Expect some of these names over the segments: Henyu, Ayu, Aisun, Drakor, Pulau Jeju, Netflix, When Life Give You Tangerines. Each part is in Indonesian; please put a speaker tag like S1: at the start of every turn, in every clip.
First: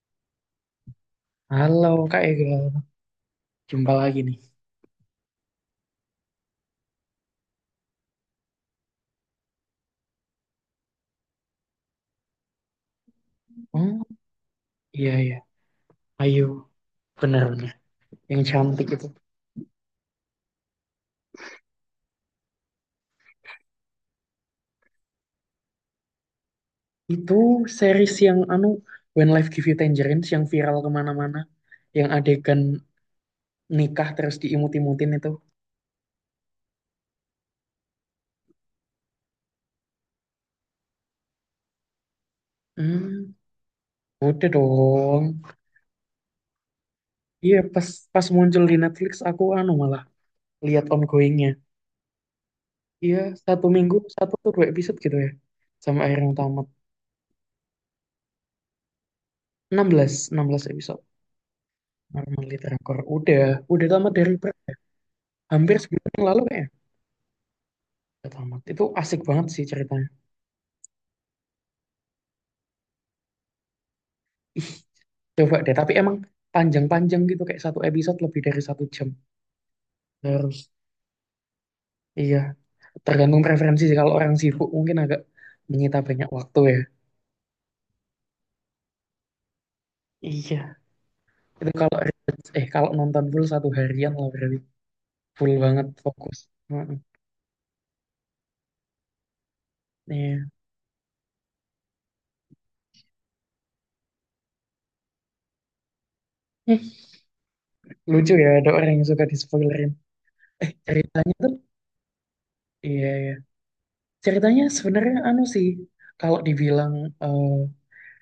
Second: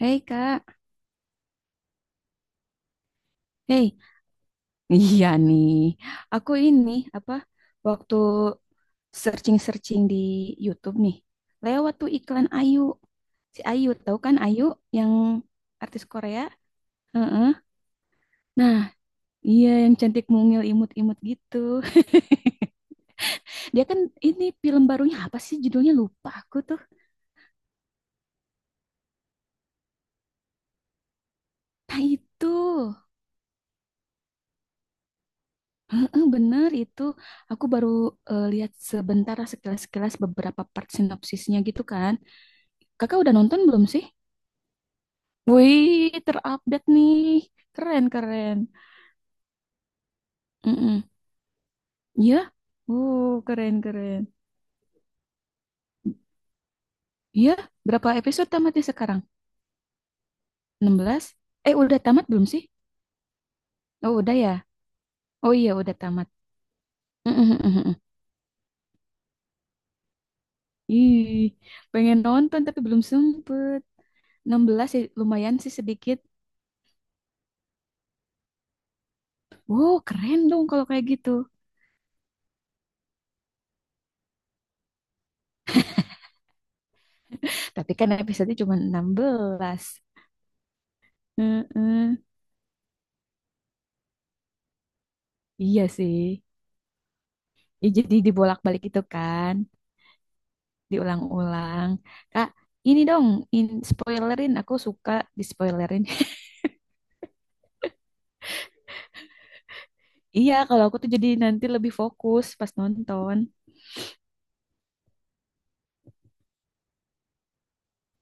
S1: Hei Kak,
S2: Halo Kak Ega, jumpa
S1: hei,
S2: lagi nih.
S1: iya nih, aku ini apa waktu searching-searching di YouTube nih, lewat tuh iklan Ayu, si Ayu
S2: Hmm,
S1: tahu kan Ayu
S2: iya
S1: yang
S2: iya,
S1: artis
S2: Ayu,
S1: Korea. Heeh.
S2: benar-benar yang
S1: Nah
S2: cantik itu.
S1: iya yang cantik mungil imut-imut gitu, dia kan ini film barunya apa sih judulnya lupa aku tuh,
S2: Itu series yang anu When Life Give You Tangerines yang viral kemana-mana,
S1: nah
S2: yang
S1: itu.
S2: adegan nikah terus diimut-imutin itu.
S1: Heeh, bener itu, aku baru lihat sebentar sekilas-sekilas beberapa part sinopsisnya gitu kan, kakak udah
S2: Hmm,
S1: nonton belum sih?
S2: udah dong.
S1: Wih, terupdate nih.
S2: Iya, pas
S1: Keren,
S2: pas
S1: keren.
S2: muncul di Netflix aku anu malah lihat
S1: Mm-mm.
S2: ongoingnya.
S1: Iya?
S2: Iya, satu
S1: Keren,
S2: minggu
S1: keren.
S2: satu atau dua episode gitu ya, sampai akhirnya tamat.
S1: Iya? Berapa episode tamatnya sekarang?
S2: Enam belas episode.
S1: 16? Udah tamat belum
S2: Normally
S1: sih?
S2: Drakor. Udah tamat
S1: Oh,
S2: dari
S1: udah ya? Oh iya,
S2: hampir
S1: udah
S2: sebulan yang
S1: tamat.
S2: lalu, kayaknya
S1: Mm-mm-mm-mm.
S2: udah tamat. Itu asik banget sih ceritanya.
S1: Ih, pengen nonton tapi belum sempet.
S2: Ih,
S1: 16 sih,
S2: coba
S1: lumayan sih
S2: deh, tapi emang
S1: sedikit.
S2: panjang-panjang gitu, kayak satu episode lebih dari 1 jam.
S1: Wow, keren dong
S2: Terus
S1: kalau kayak gitu.
S2: iya, tergantung preferensi sih, kalau orang sibuk mungkin agak menyita banyak waktu ya.
S1: Tapi kan episode cuma 16.
S2: Iya, itu kalau
S1: Heeh.
S2: kalau nonton full satu harian lah, berarti full
S1: Iya
S2: banget fokus.
S1: sih.
S2: Heeh.
S1: Ya, jadi dibolak-balik itu kan.
S2: Iya.
S1: Diulang-ulang. Kak, ini dong, in spoilerin. Aku suka di spoilerin.
S2: Ih, lucu ya ada orang yang suka di spoilerin.
S1: Iya,
S2: Eh
S1: kalau aku tuh jadi
S2: ceritanya tuh
S1: nanti lebih fokus pas
S2: Iya iya,
S1: nonton.
S2: ceritanya sebenarnya anu sih, kalau dibilang eh,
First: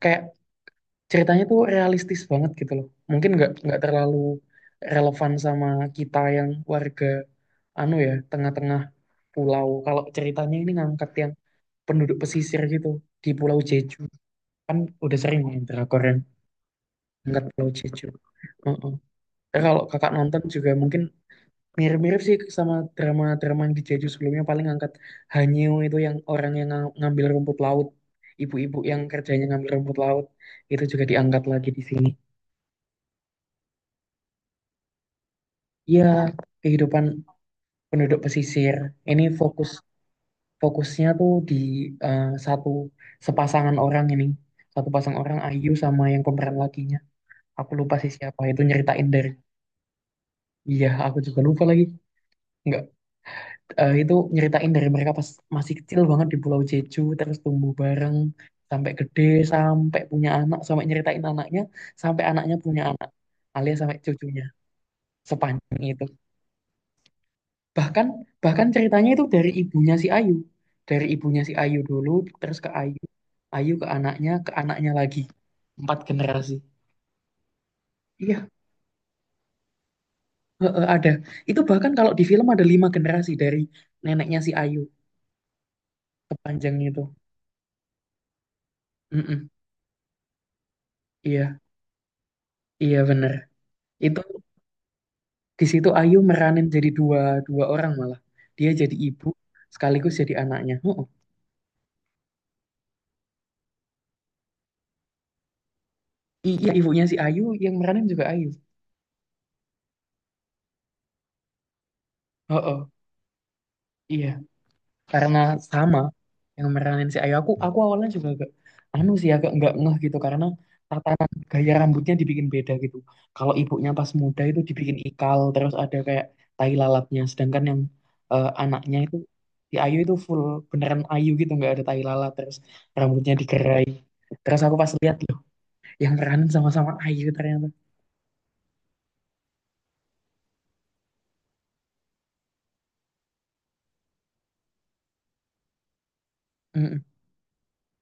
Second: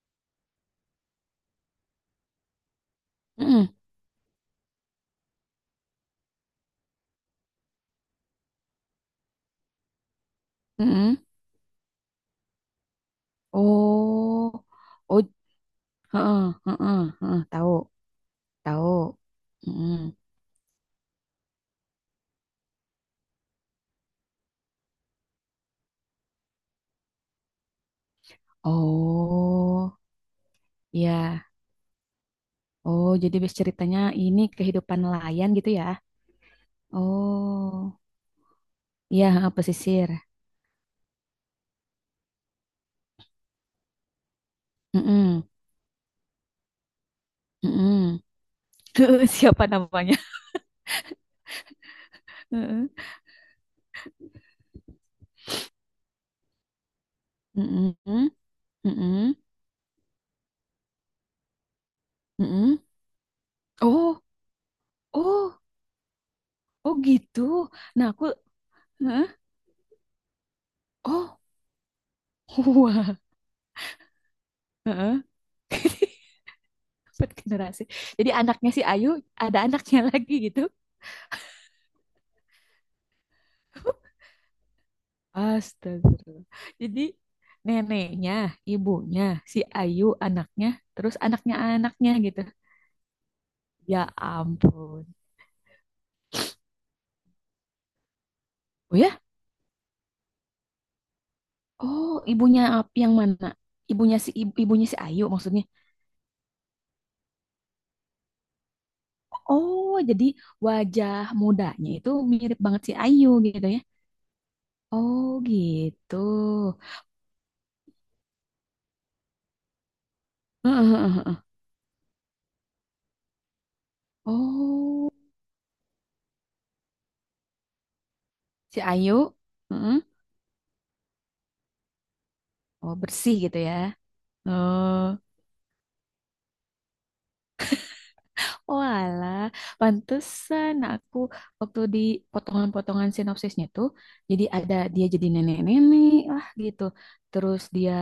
S2: kayak, ceritanya tuh realistis banget gitu loh. Mungkin nggak
S1: Mm-mm,
S2: nggak terlalu relevan sama kita yang warga anu ya, tengah-tengah pulau. Kalau ceritanya ini ngangkat
S1: mm-mm.
S2: yang penduduk pesisir gitu, di Pulau Jeju,
S1: Oh,
S2: kan udah
S1: oh,
S2: sering main drakor yang
S1: heeh, heeh, heeh,
S2: ngangkat Pulau
S1: tahu,
S2: Jeju.
S1: tahu.
S2: Heeh. Ya, kalau kakak
S1: Mm-mm.
S2: nonton juga mungkin mirip-mirip sih sama drama-drama yang di Jeju sebelumnya, paling ngangkat Hanyu itu, yang orang yang ngambil rumput laut, ibu-ibu yang kerjanya ngambil rumput
S1: Oh,
S2: laut, itu juga diangkat
S1: iya.
S2: lagi di sini.
S1: Oh, jadi base ceritanya ini kehidupan nelayan gitu ya?
S2: Iya, kehidupan
S1: Oh,
S2: penduduk pesisir. Ini
S1: iya, heeh, pesisir.
S2: fokusnya tuh di satu sepasangan orang ini. Satu pasang orang
S1: Mm-mm,
S2: Ayu sama yang pemeran lakinya. Aku lupa sih
S1: mm-mm.
S2: siapa itu, nyeritain dari.
S1: Siapa namanya?
S2: Iya, aku juga lupa lagi. Enggak,
S1: Heeh.
S2: itu nyeritain dari mereka pas masih kecil banget di Pulau Jeju, terus tumbuh
S1: Mm-mm,
S2: bareng sampai gede,
S1: mm-mm.
S2: sampai punya anak, sampai nyeritain anaknya, sampai anaknya
S1: Mm-mm.
S2: punya anak, alias sampai
S1: Oh,
S2: cucunya.
S1: oh,
S2: Sepanjang itu.
S1: oh gitu.
S2: Bahkan
S1: Nah, aku,
S2: bahkan ceritanya itu
S1: heeh,
S2: dari
S1: oh,
S2: ibunya si Ayu dulu, terus ke Ayu,
S1: wah,
S2: Ayu ke anaknya, ke anaknya
S1: heeh.
S2: lagi, empat generasi
S1: Empat generasi. Jadi
S2: Iya,
S1: anaknya si Ayu ada anaknya lagi gitu.
S2: heeh, ada. Itu bahkan kalau di film ada 5 generasi, dari neneknya si Ayu,
S1: Astaga.
S2: kepanjangnya
S1: Jadi
S2: itu.
S1: neneknya, ibunya,
S2: Mm-mm.
S1: si Ayu anaknya, terus anaknya
S2: Iya,
S1: anaknya gitu.
S2: iya bener.
S1: Ya
S2: Itu
S1: ampun.
S2: di situ Ayu meranin jadi dua dua orang malah, dia jadi
S1: Oh ya?
S2: ibu sekaligus jadi anaknya. Heeh.
S1: Oh, ibunya yang mana? Ibunya ibunya si Ayu maksudnya.
S2: Iya, ibunya si Ayu yang meranin juga Ayu.
S1: Oh, jadi wajah mudanya itu mirip
S2: Heeh,
S1: banget si Ayu gitu ya.
S2: iya,
S1: Oh
S2: karena sama
S1: gitu.
S2: yang meranin si Ayu, aku awalnya juga agak anu sih, agak nggak ngeh gitu, karena
S1: Heeh, heeh,
S2: tatanan
S1: heeh.
S2: gaya rambutnya dibikin beda gitu. Kalau ibunya pas muda itu dibikin
S1: Oh,
S2: ikal, terus ada kayak tai lalatnya, sedangkan yang
S1: si
S2: anaknya itu,
S1: Ayu.
S2: si Ayu
S1: Heeh.
S2: itu full beneran Ayu gitu, nggak ada tai lalat, terus
S1: Oh,
S2: rambutnya
S1: bersih gitu ya.
S2: digerai. Terus aku pas
S1: Oh,
S2: lihat, loh, yang meranin sama-sama Ayu ternyata.
S1: walah. Pantesan aku waktu di potongan-potongan sinopsisnya tuh, jadi ada dia jadi nenek-nenek lah gitu.
S2: Mm-mm,
S1: Terus dia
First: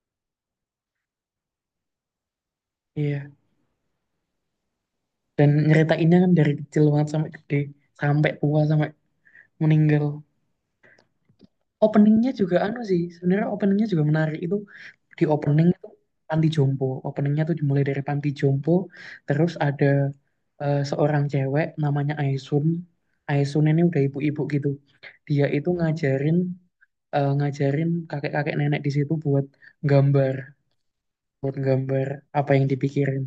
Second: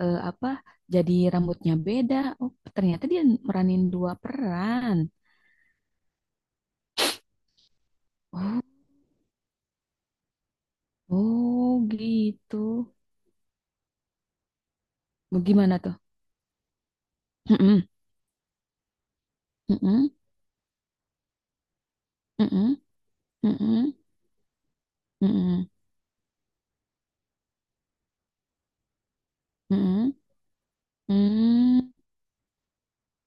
S1: apa? Jadi rambutnya beda. Oh, ternyata dia
S2: iya.
S1: meranin dua peran.
S2: Dan nyeritainnya kan dari kecil banget sampai gede, sampai tua,
S1: Oh,
S2: sampai meninggal.
S1: oh
S2: Openingnya juga
S1: gitu.
S2: anu sih, sebenarnya openingnya juga menarik itu. Di opening
S1: Bagaimana
S2: itu,
S1: tuh?
S2: Panti Jompo, openingnya tuh
S1: Heeh,
S2: dimulai dari Panti Jompo. Terus ada
S1: heeh,
S2: seorang cewek namanya Aisun.
S1: heeh,
S2: Aisun ini
S1: heeh,
S2: udah ibu-ibu gitu, dia
S1: heeh.
S2: itu ngajarin, ngajarin kakek-kakek nenek di situ buat
S1: Mm-mm.
S2: gambar
S1: Mm.
S2: gambar apa yang dipikirin.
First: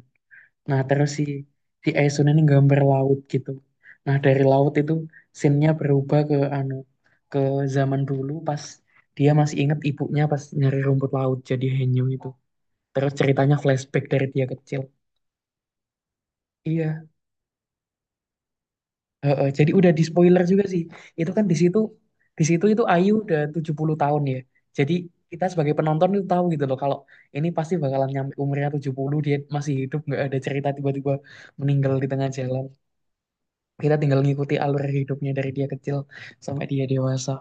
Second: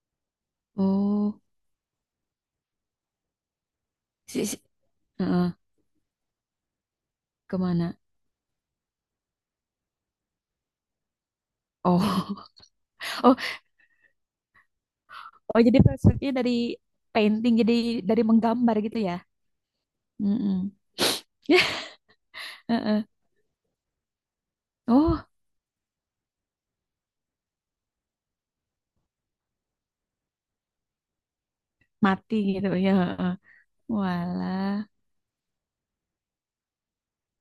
S2: Nah, terus si
S1: Oh,
S2: si Aesun ini gambar laut gitu. Nah, dari
S1: si, si-
S2: laut itu
S1: heeh.
S2: scene-nya berubah ke anu, ke
S1: Kemana?
S2: zaman dulu pas dia masih inget ibunya pas nyari rumput laut jadi Henyu itu.
S1: Oh,
S2: Terus
S1: oh,
S2: ceritanya flashback dari dia kecil.
S1: oh. Jadi perspektifnya dari
S2: Iya,
S1: painting, jadi dari menggambar gitu ya?
S2: heeh, jadi udah di spoiler juga
S1: Mm-mm.
S2: sih. Itu kan di situ di situ itu
S1: Heeh.
S2: Ayu udah 70 tahun ya. Jadi
S1: Oh,
S2: kita sebagai penonton itu tahu gitu loh, kalau ini pasti bakalan nyampe umurnya 70 dia masih hidup, nggak ada cerita tiba-tiba meninggal di tengah
S1: mati
S2: jalan.
S1: gitu ya, heeh.
S2: Kita tinggal ngikuti
S1: Walah,
S2: alur hidupnya dari dia kecil sampai dia dewasa.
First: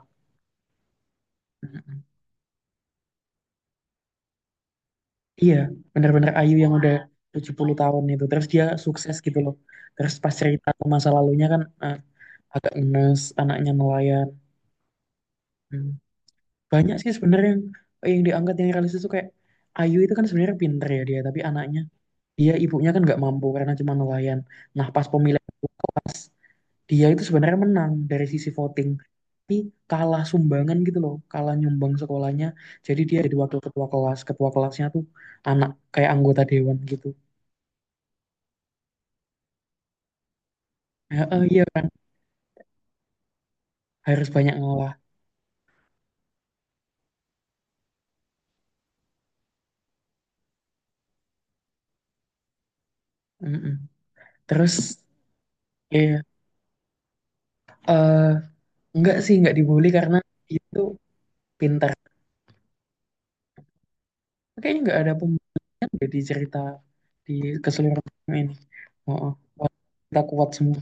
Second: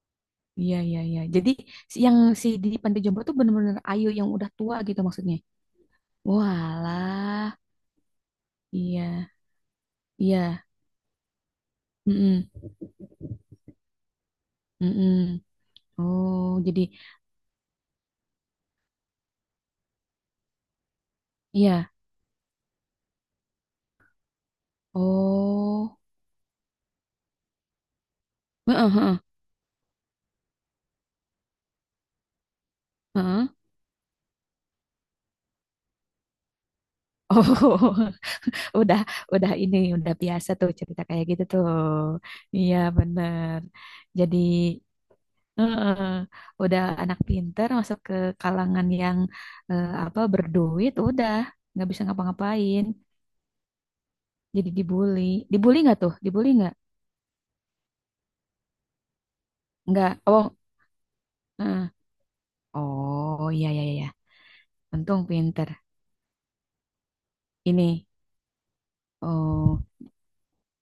S1: iya, iya, iya. Jadi
S2: Mm-mm.
S1: yang si di Panti Jompo tuh bener-bener Ayu yang udah tua gitu maksudnya.
S2: Iya, benar-benar Ayu yang udah
S1: Walah,
S2: 70 tahun itu. Terus dia sukses
S1: iya,
S2: gitu loh. Terus pas
S1: iya.
S2: cerita ke masa lalunya kan,
S1: Mm-mm.
S2: agak ngenes, anaknya nelayan.
S1: Mm-mm.
S2: Hmm.
S1: Oh, jadi
S2: Banyak sih sebenarnya yang diangkat yang realistis tuh, kayak Ayu itu kan sebenarnya pinter ya dia, tapi anaknya,
S1: iya.
S2: dia, ibunya kan nggak mampu karena cuma nelayan. Nah,
S1: Oh,
S2: pas dia itu sebenarnya menang dari sisi voting,
S1: heeh, heeh,
S2: tapi kalah sumbangan gitu loh, kalah nyumbang sekolahnya. Jadi dia jadi
S1: heeh.
S2: wakil ketua kelas, ketua kelasnya tuh anak kayak anggota dewan gitu.
S1: Oh, udah udah ini udah biasa tuh cerita
S2: Ya,
S1: kayak gitu tuh,
S2: iya kan,
S1: iya bener.
S2: harus
S1: Jadi
S2: banyak ngalah.
S1: eh, udah anak pinter masuk ke kalangan yang apa berduit, udah nggak bisa ngapa-ngapain,
S2: Mm-mm.
S1: jadi
S2: Terus
S1: dibully. Dibully nggak tuh?
S2: iya,
S1: Dibully nggak?
S2: eh enggak sih, enggak dibully
S1: Nggak.
S2: karena
S1: Oh
S2: dia tuh
S1: eh.
S2: pintar.
S1: Oh, iya, iya, iya,
S2: Kayaknya enggak ada
S1: untung
S2: pembunuh
S1: pinter
S2: di cerita, di
S1: ini.
S2: keseluruhan film ini. Oh, oh. Wah,
S1: Oh
S2: kita kuat semua.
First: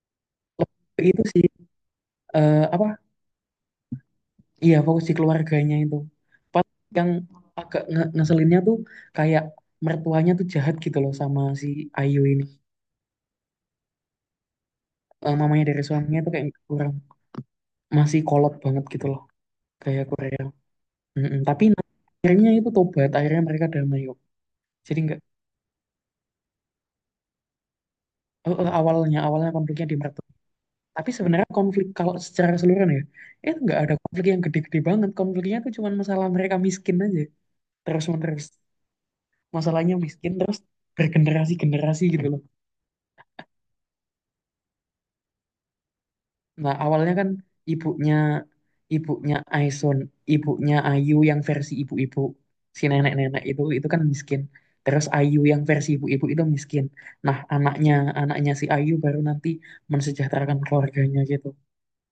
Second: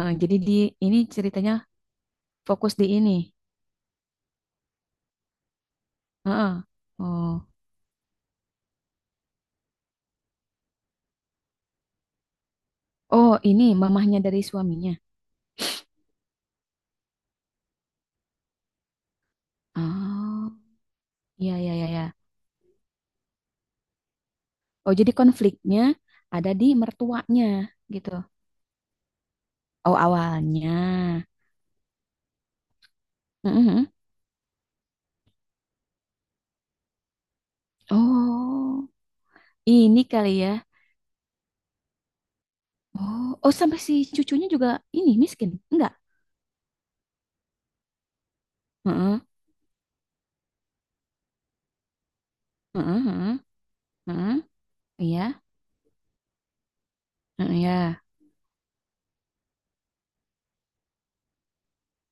S1: jadi di
S2: Lebih
S1: ini
S2: ke itu sih,
S1: ceritanya
S2: eh,
S1: fokus di
S2: apa
S1: ini.
S2: iya, fokus di keluarganya itu.
S1: Heeh.
S2: Pas yang
S1: Oh,
S2: agak ngeselinnya tuh kayak, mertuanya tuh jahat gitu loh sama si Ayu ini.
S1: oh, ini mamahnya dari suaminya.
S2: Mamanya dari suaminya tuh kayak kurang, masih kolot banget gitu loh, kayak Korea.
S1: Oh.
S2: Mm-mm.
S1: Iya,
S2: Tapi
S1: iya, iya, iya.
S2: akhirnya itu tobat, akhirnya mereka damai kok.
S1: Oh,
S2: Jadi
S1: jadi
S2: nggak,
S1: konfliknya ada di mertuanya gitu.
S2: eh, eh, awalnya awalnya konfliknya di
S1: Oh,
S2: mertua. Tapi
S1: awalnya.
S2: sebenarnya konflik kalau secara keseluruhan ya, itu nggak
S1: Mhm.
S2: ada konflik yang gede-gede banget. Konfliknya tuh cuma masalah mereka miskin aja, terus menerus.
S1: Oh,
S2: Masalahnya
S1: ini
S2: miskin
S1: kali ya.
S2: terus bergenerasi-generasi gitu loh.
S1: Oh, oh, sampai si cucunya juga ini miskin. Enggak.
S2: Nah, awalnya kan, ibunya
S1: Heeh.
S2: ibunya Aison, ibunya Ayu yang versi ibu-ibu, si
S1: Heeh, heeh,
S2: nenek-nenek itu kan
S1: heeh.
S2: miskin. Terus
S1: Iya.
S2: Ayu yang versi ibu-ibu itu miskin. Nah,
S1: Heeh,
S2: anaknya
S1: iya.
S2: anaknya si Ayu baru nanti mensejahterakan keluarganya gitu.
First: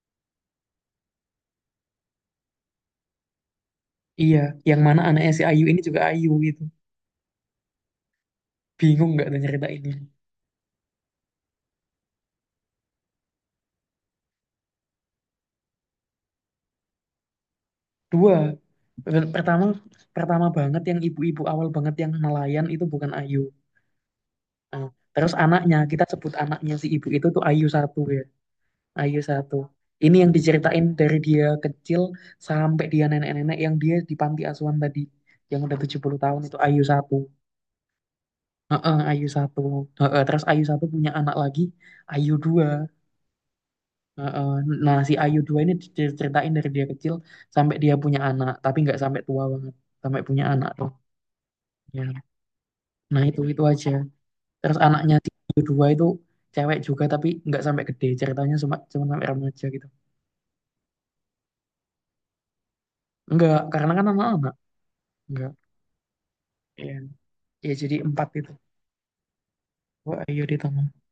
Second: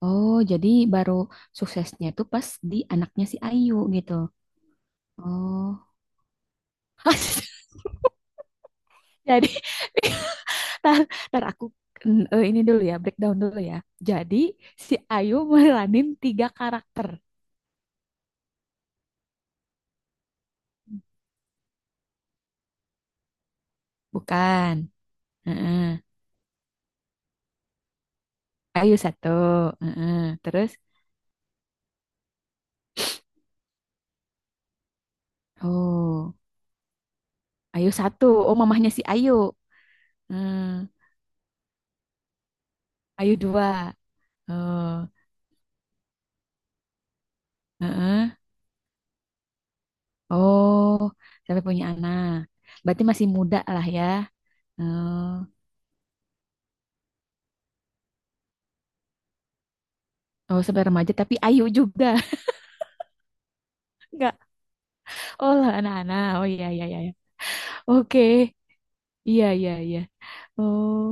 S1: Oh, jadi baru suksesnya tuh pas di anaknya si Ayu gitu.
S2: Iya, yang mana anaknya si Ayu ini
S1: Oh.
S2: juga Ayu gitu. Bingung nggak tuh
S1: Jadi,
S2: cerita ini?
S1: tar, tar aku ini dulu ya, breakdown dulu ya. Jadi si Ayu meranin tiga karakter.
S2: Dua, Per- pertama pertama banget yang ibu-ibu awal banget yang nelayan itu bukan Ayu.
S1: Bukan.
S2: Nah, terus anaknya,
S1: Heeh.
S2: kita sebut anaknya si ibu itu tuh Ayu satu ya.
S1: Ayu
S2: Ayu
S1: satu.
S2: satu. Ini
S1: Heeh.
S2: yang
S1: Terus,
S2: diceritain dari dia kecil sampai dia nenek-nenek yang dia di panti asuhan tadi. Yang udah 70
S1: oh,
S2: tahun itu Ayu satu.
S1: Ayu satu. Oh, mamahnya
S2: Heeh,
S1: si
S2: Ayu
S1: Ayu.
S2: satu. Heeh, terus
S1: Heeh.
S2: Ayu satu punya anak lagi, Ayu dua.
S1: Ayu dua.
S2: Heeh. Nah,
S1: Oh,
S2: si Ayu dua ini diceritain dari dia kecil sampai dia punya
S1: heeh.
S2: anak, tapi nggak sampai tua banget, sampai punya anak tuh.
S1: Oh, sampai punya
S2: Ya.
S1: anak. Berarti
S2: Nah,
S1: masih muda
S2: itu
S1: lah
S2: aja.
S1: ya.
S2: Terus anaknya
S1: Oh,
S2: si Ayu dua itu cewek juga, tapi nggak sampai gede. Ceritanya cuma cuma sampai remaja gitu.
S1: oh, sampai remaja tapi Ayu juga.
S2: Enggak, karena kan
S1: Enggak.
S2: anak-anak. Enggak.
S1: Oh lah anak-anak. Oh, iya, iya, iya, iya.
S2: Ya, jadi
S1: Oke.
S2: empat itu.
S1: Iya, iya, iya.
S2: Wah, ayo di tengah,
S1: Oh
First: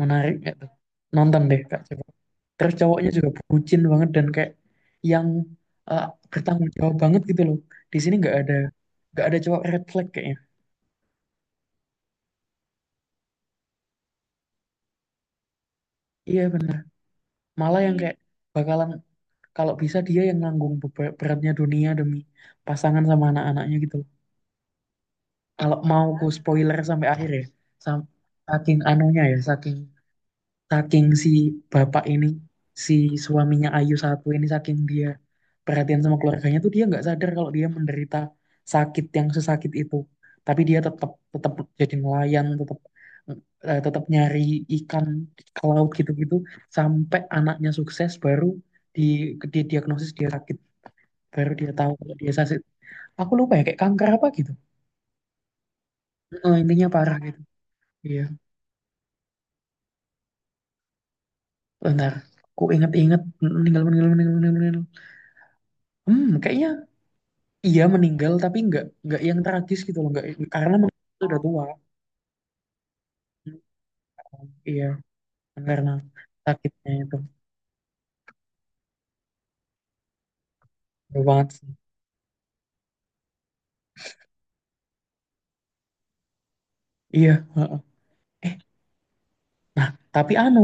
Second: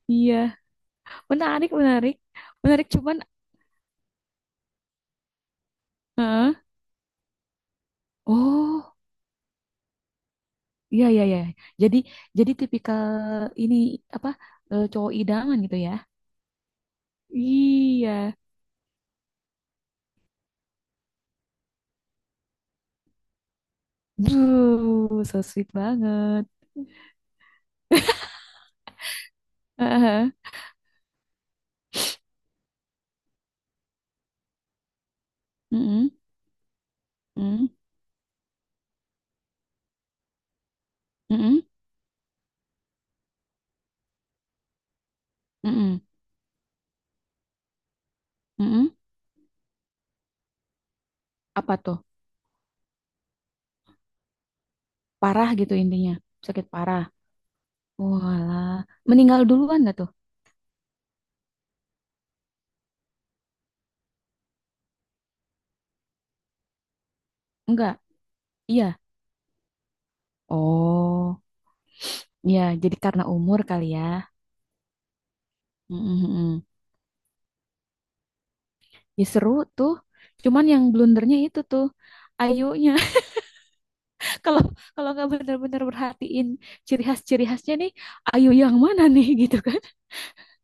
S2: menarik
S1: iya.
S2: nggak tuh, nonton deh
S1: Menarik,
S2: kak, coba.
S1: menarik.
S2: Terus
S1: Menarik
S2: cowoknya
S1: cuman.
S2: juga bucin banget, dan kayak yang eh, bertanggung jawab banget gitu loh. Di sini nggak ada
S1: Oh.
S2: nggak ada cowok red flag kayaknya.
S1: Iya, iya, iya. Jadi, tipikal ini apa, cowok idaman gitu ya?
S2: Iya bener, malah yang, iya,
S1: Iya.
S2: kayak bakalan, kalau bisa dia yang nanggung beratnya dunia demi pasangan sama anak-anaknya gitu loh.
S1: Duh, so sweet
S2: Kalau mau ku
S1: banget.
S2: spoiler sampai akhir ya, sam- saking anunya ya, saking
S1: Heeh.
S2: saking si bapak ini, si suaminya Ayu satu ini, saking dia perhatian
S1: Mm-mm,
S2: sama keluarganya tuh, dia nggak sadar kalau dia
S1: mm,
S2: menderita sakit yang sesakit itu. Tapi dia tetap tetap
S1: mm-mm,
S2: jadi nelayan, tetap nyari ikan ke laut
S1: mm-mm,
S2: gitu-gitu, sampai anaknya sukses baru
S1: mm-mm.
S2: di diagnosis dia sakit, baru dia
S1: Apa
S2: tahu
S1: tuh?
S2: kalau dia sakit. Aku lupa ya, kayak kanker apa gitu.
S1: Parah gitu intinya.
S2: Eh,
S1: Sakit
S2: intinya
S1: parah.
S2: parah gitu. Iya.
S1: Walah. Meninggal duluan nggak tuh?
S2: Bentar, aku inget-inget. Meninggal, meninggal, meninggal, meninggal, meninggal. Hmm, kayaknya iya
S1: Enggak.
S2: meninggal, tapi nggak,
S1: Iya.
S2: yang tragis gitu loh, nggak, karena meninggal itu udah
S1: Oh,
S2: tua.
S1: iya. Jadi karena umur kali ya.
S2: Iya, karena
S1: Mm-mm, mm-mm.
S2: sakitnya itu.
S1: Ya seru tuh. Cuman yang
S2: Bener
S1: blundernya
S2: banget
S1: itu
S2: sih.
S1: tuh. Ayunya. kalau kalau nggak benar-benar perhatiin ciri khas
S2: Iya,
S1: ciri khasnya
S2: heeh.
S1: nih, Ayu
S2: eh
S1: yang mana nih, gitu kan,
S2: nah, tapi anu,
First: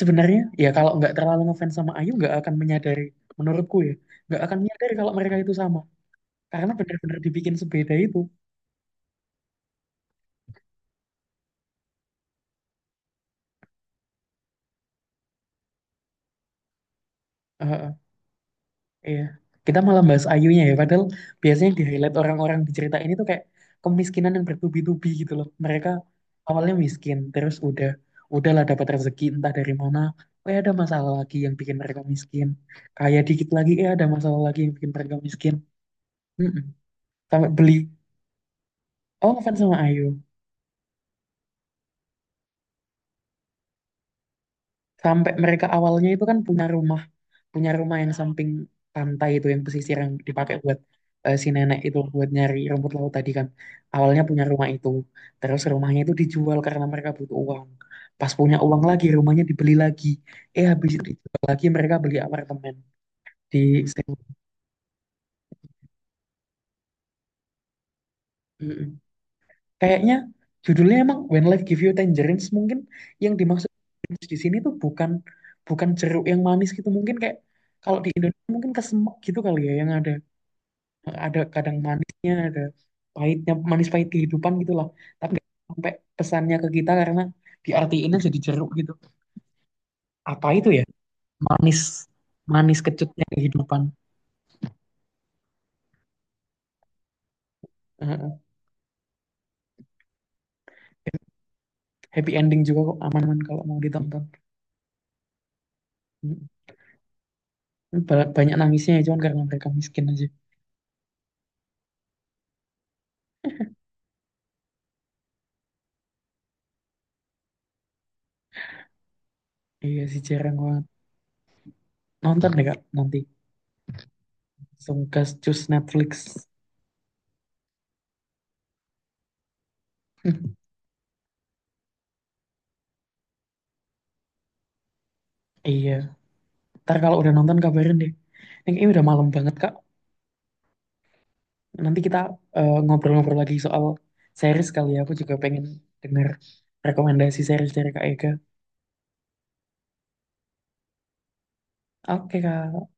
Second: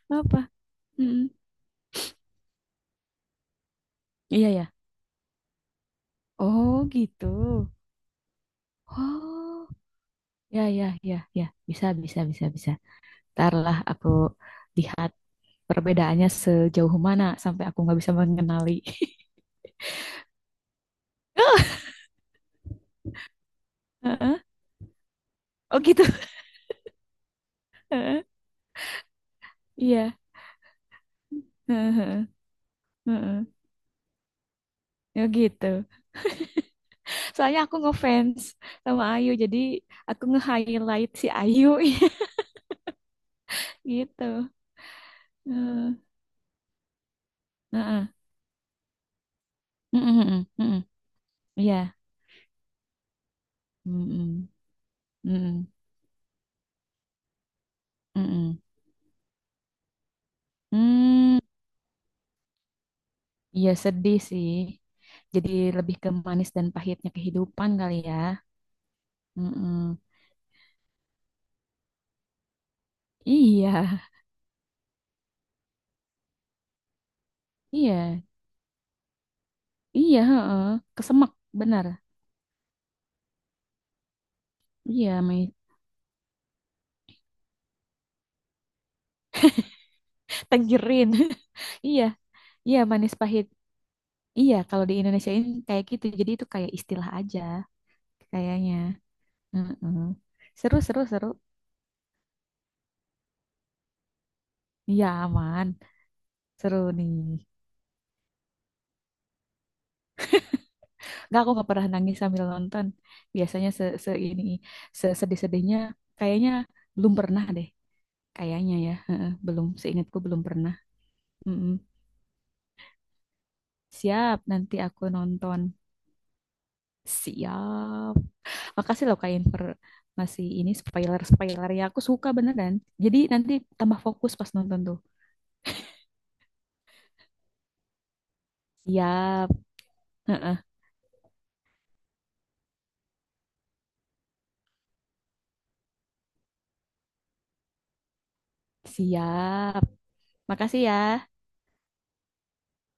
S2: sebenarnya
S1: apa.
S2: ya, kalau nggak
S1: Mm-mm.
S2: terlalu ngefans sama Ayu nggak akan menyadari, menurutku ya, nggak
S1: Iya
S2: akan
S1: ya,
S2: menyadari kalau mereka itu sama, karena
S1: oh
S2: benar-benar
S1: gitu.
S2: dibikin sebeda itu.
S1: Oh, ya, ya, ya, ya, bisa, bisa, bisa, bisa. Tarlah aku lihat perbedaannya sejauh mana sampai aku
S2: Heeh.
S1: nggak bisa mengenali.
S2: Iya. Kita malah bahas Ayunya ya, padahal biasanya yang di highlight orang-orang di cerita ini tuh kayak kemiskinan
S1: Heeh.
S2: yang bertubi-tubi gitu loh.
S1: Oh
S2: Mereka
S1: gitu.
S2: awalnya miskin, terus
S1: Heeh.
S2: udahlah dapat rezeki entah dari mana,
S1: Iya.
S2: eh ada masalah lagi yang bikin mereka
S1: Heeh.
S2: miskin. Kaya
S1: Heeh.
S2: dikit lagi, eh ada masalah lagi yang bikin mereka
S1: Ya
S2: miskin.
S1: gitu,
S2: Mm-mm. Sampai
S1: soalnya
S2: beli,
S1: aku ngefans sama Ayu,
S2: oh fans
S1: jadi
S2: sama Ayu.
S1: aku nge-highlight si Ayu. Gitu.
S2: Sampai mereka
S1: Eh,
S2: awalnya itu kan punya rumah
S1: heeh.
S2: yang samping pantai itu, yang pesisir, yang
S1: Mm-mm, mm-mm,
S2: dipakai buat
S1: mm-mm.
S2: si
S1: Iya.
S2: nenek itu buat nyari rumput laut tadi kan. Awalnya punya
S1: Mm-mm,
S2: rumah itu, terus
S1: mm-mm,
S2: rumahnya itu dijual karena mereka butuh uang. Pas punya
S1: mm-mm.
S2: uang lagi rumahnya dibeli lagi, eh habis itu
S1: Hmm,
S2: dijual lagi mereka beli apartemen di
S1: iya sedih
S2: Sing-.
S1: sih. Jadi lebih ke manis dan pahitnya kehidupan kali ya.
S2: Mm-mm.
S1: Mm-mm.
S2: Kayaknya judulnya emang When Life Give You Tangerines. Mungkin yang dimaksud
S1: Iya,
S2: tangerines di sini tuh bukan, bukan jeruk yang manis gitu, mungkin kayak kalau di
S1: iya,
S2: Indonesia mungkin kesemek gitu kali ya, yang ada
S1: iya, heeh. Kesemek,
S2: ada kadang
S1: benar.
S2: manisnya, ada pahitnya, manis pahit kehidupan gitulah.
S1: Iya,
S2: Tapi
S1: mi-
S2: sampai pesannya ke kita, karena diartiinnya jadi jeruk gitu, apa itu ya,
S1: Tangerine.
S2: manis
S1: Iya, iya
S2: manis
S1: manis
S2: kecutnya
S1: pahit.
S2: kehidupan.
S1: Iya, kalau di Indonesia ini kayak gitu. Jadi itu kayak istilah aja
S2: Heeh.
S1: kayaknya. Heeh. Seru, seru, seru.
S2: Happy ending juga kok, aman-aman kalau mau ditonton.
S1: Iya, aman.
S2: Mm.
S1: Seru nih.
S2: Banyak nangisnya ya, cuman karena mereka miskin aja.
S1: Nggak, aku nggak pernah nangis sambil nonton. Biasanya se, ini sedih-sedihnya kayaknya belum pernah deh. Kayaknya ya, heeh, belum
S2: Iya
S1: seingatku
S2: sih,
S1: belum
S2: jarang
S1: pernah.
S2: banget.
S1: Mm-mm.
S2: Nonton deh kak nanti,
S1: Siap, nanti
S2: langsung
S1: aku
S2: gas cus
S1: nonton.
S2: Netflix.
S1: Siap. Makasih loh Kak Inver, masih ini spoiler-spoiler ya, aku suka beneran. Jadi nanti tambah fokus pas nonton tuh.
S2: Iya, ntar kalau udah nonton kabarin deh. Ini kayaknya udah malam
S1: Siap.
S2: banget kak.
S1: Heeh,
S2: Nanti kita ngobrol-ngobrol lagi soal series kali ya. Aku juga pengen dengar rekomendasi series dari Kak Ega.
S1: siap. Makasih ya.
S2: Oke, Kak.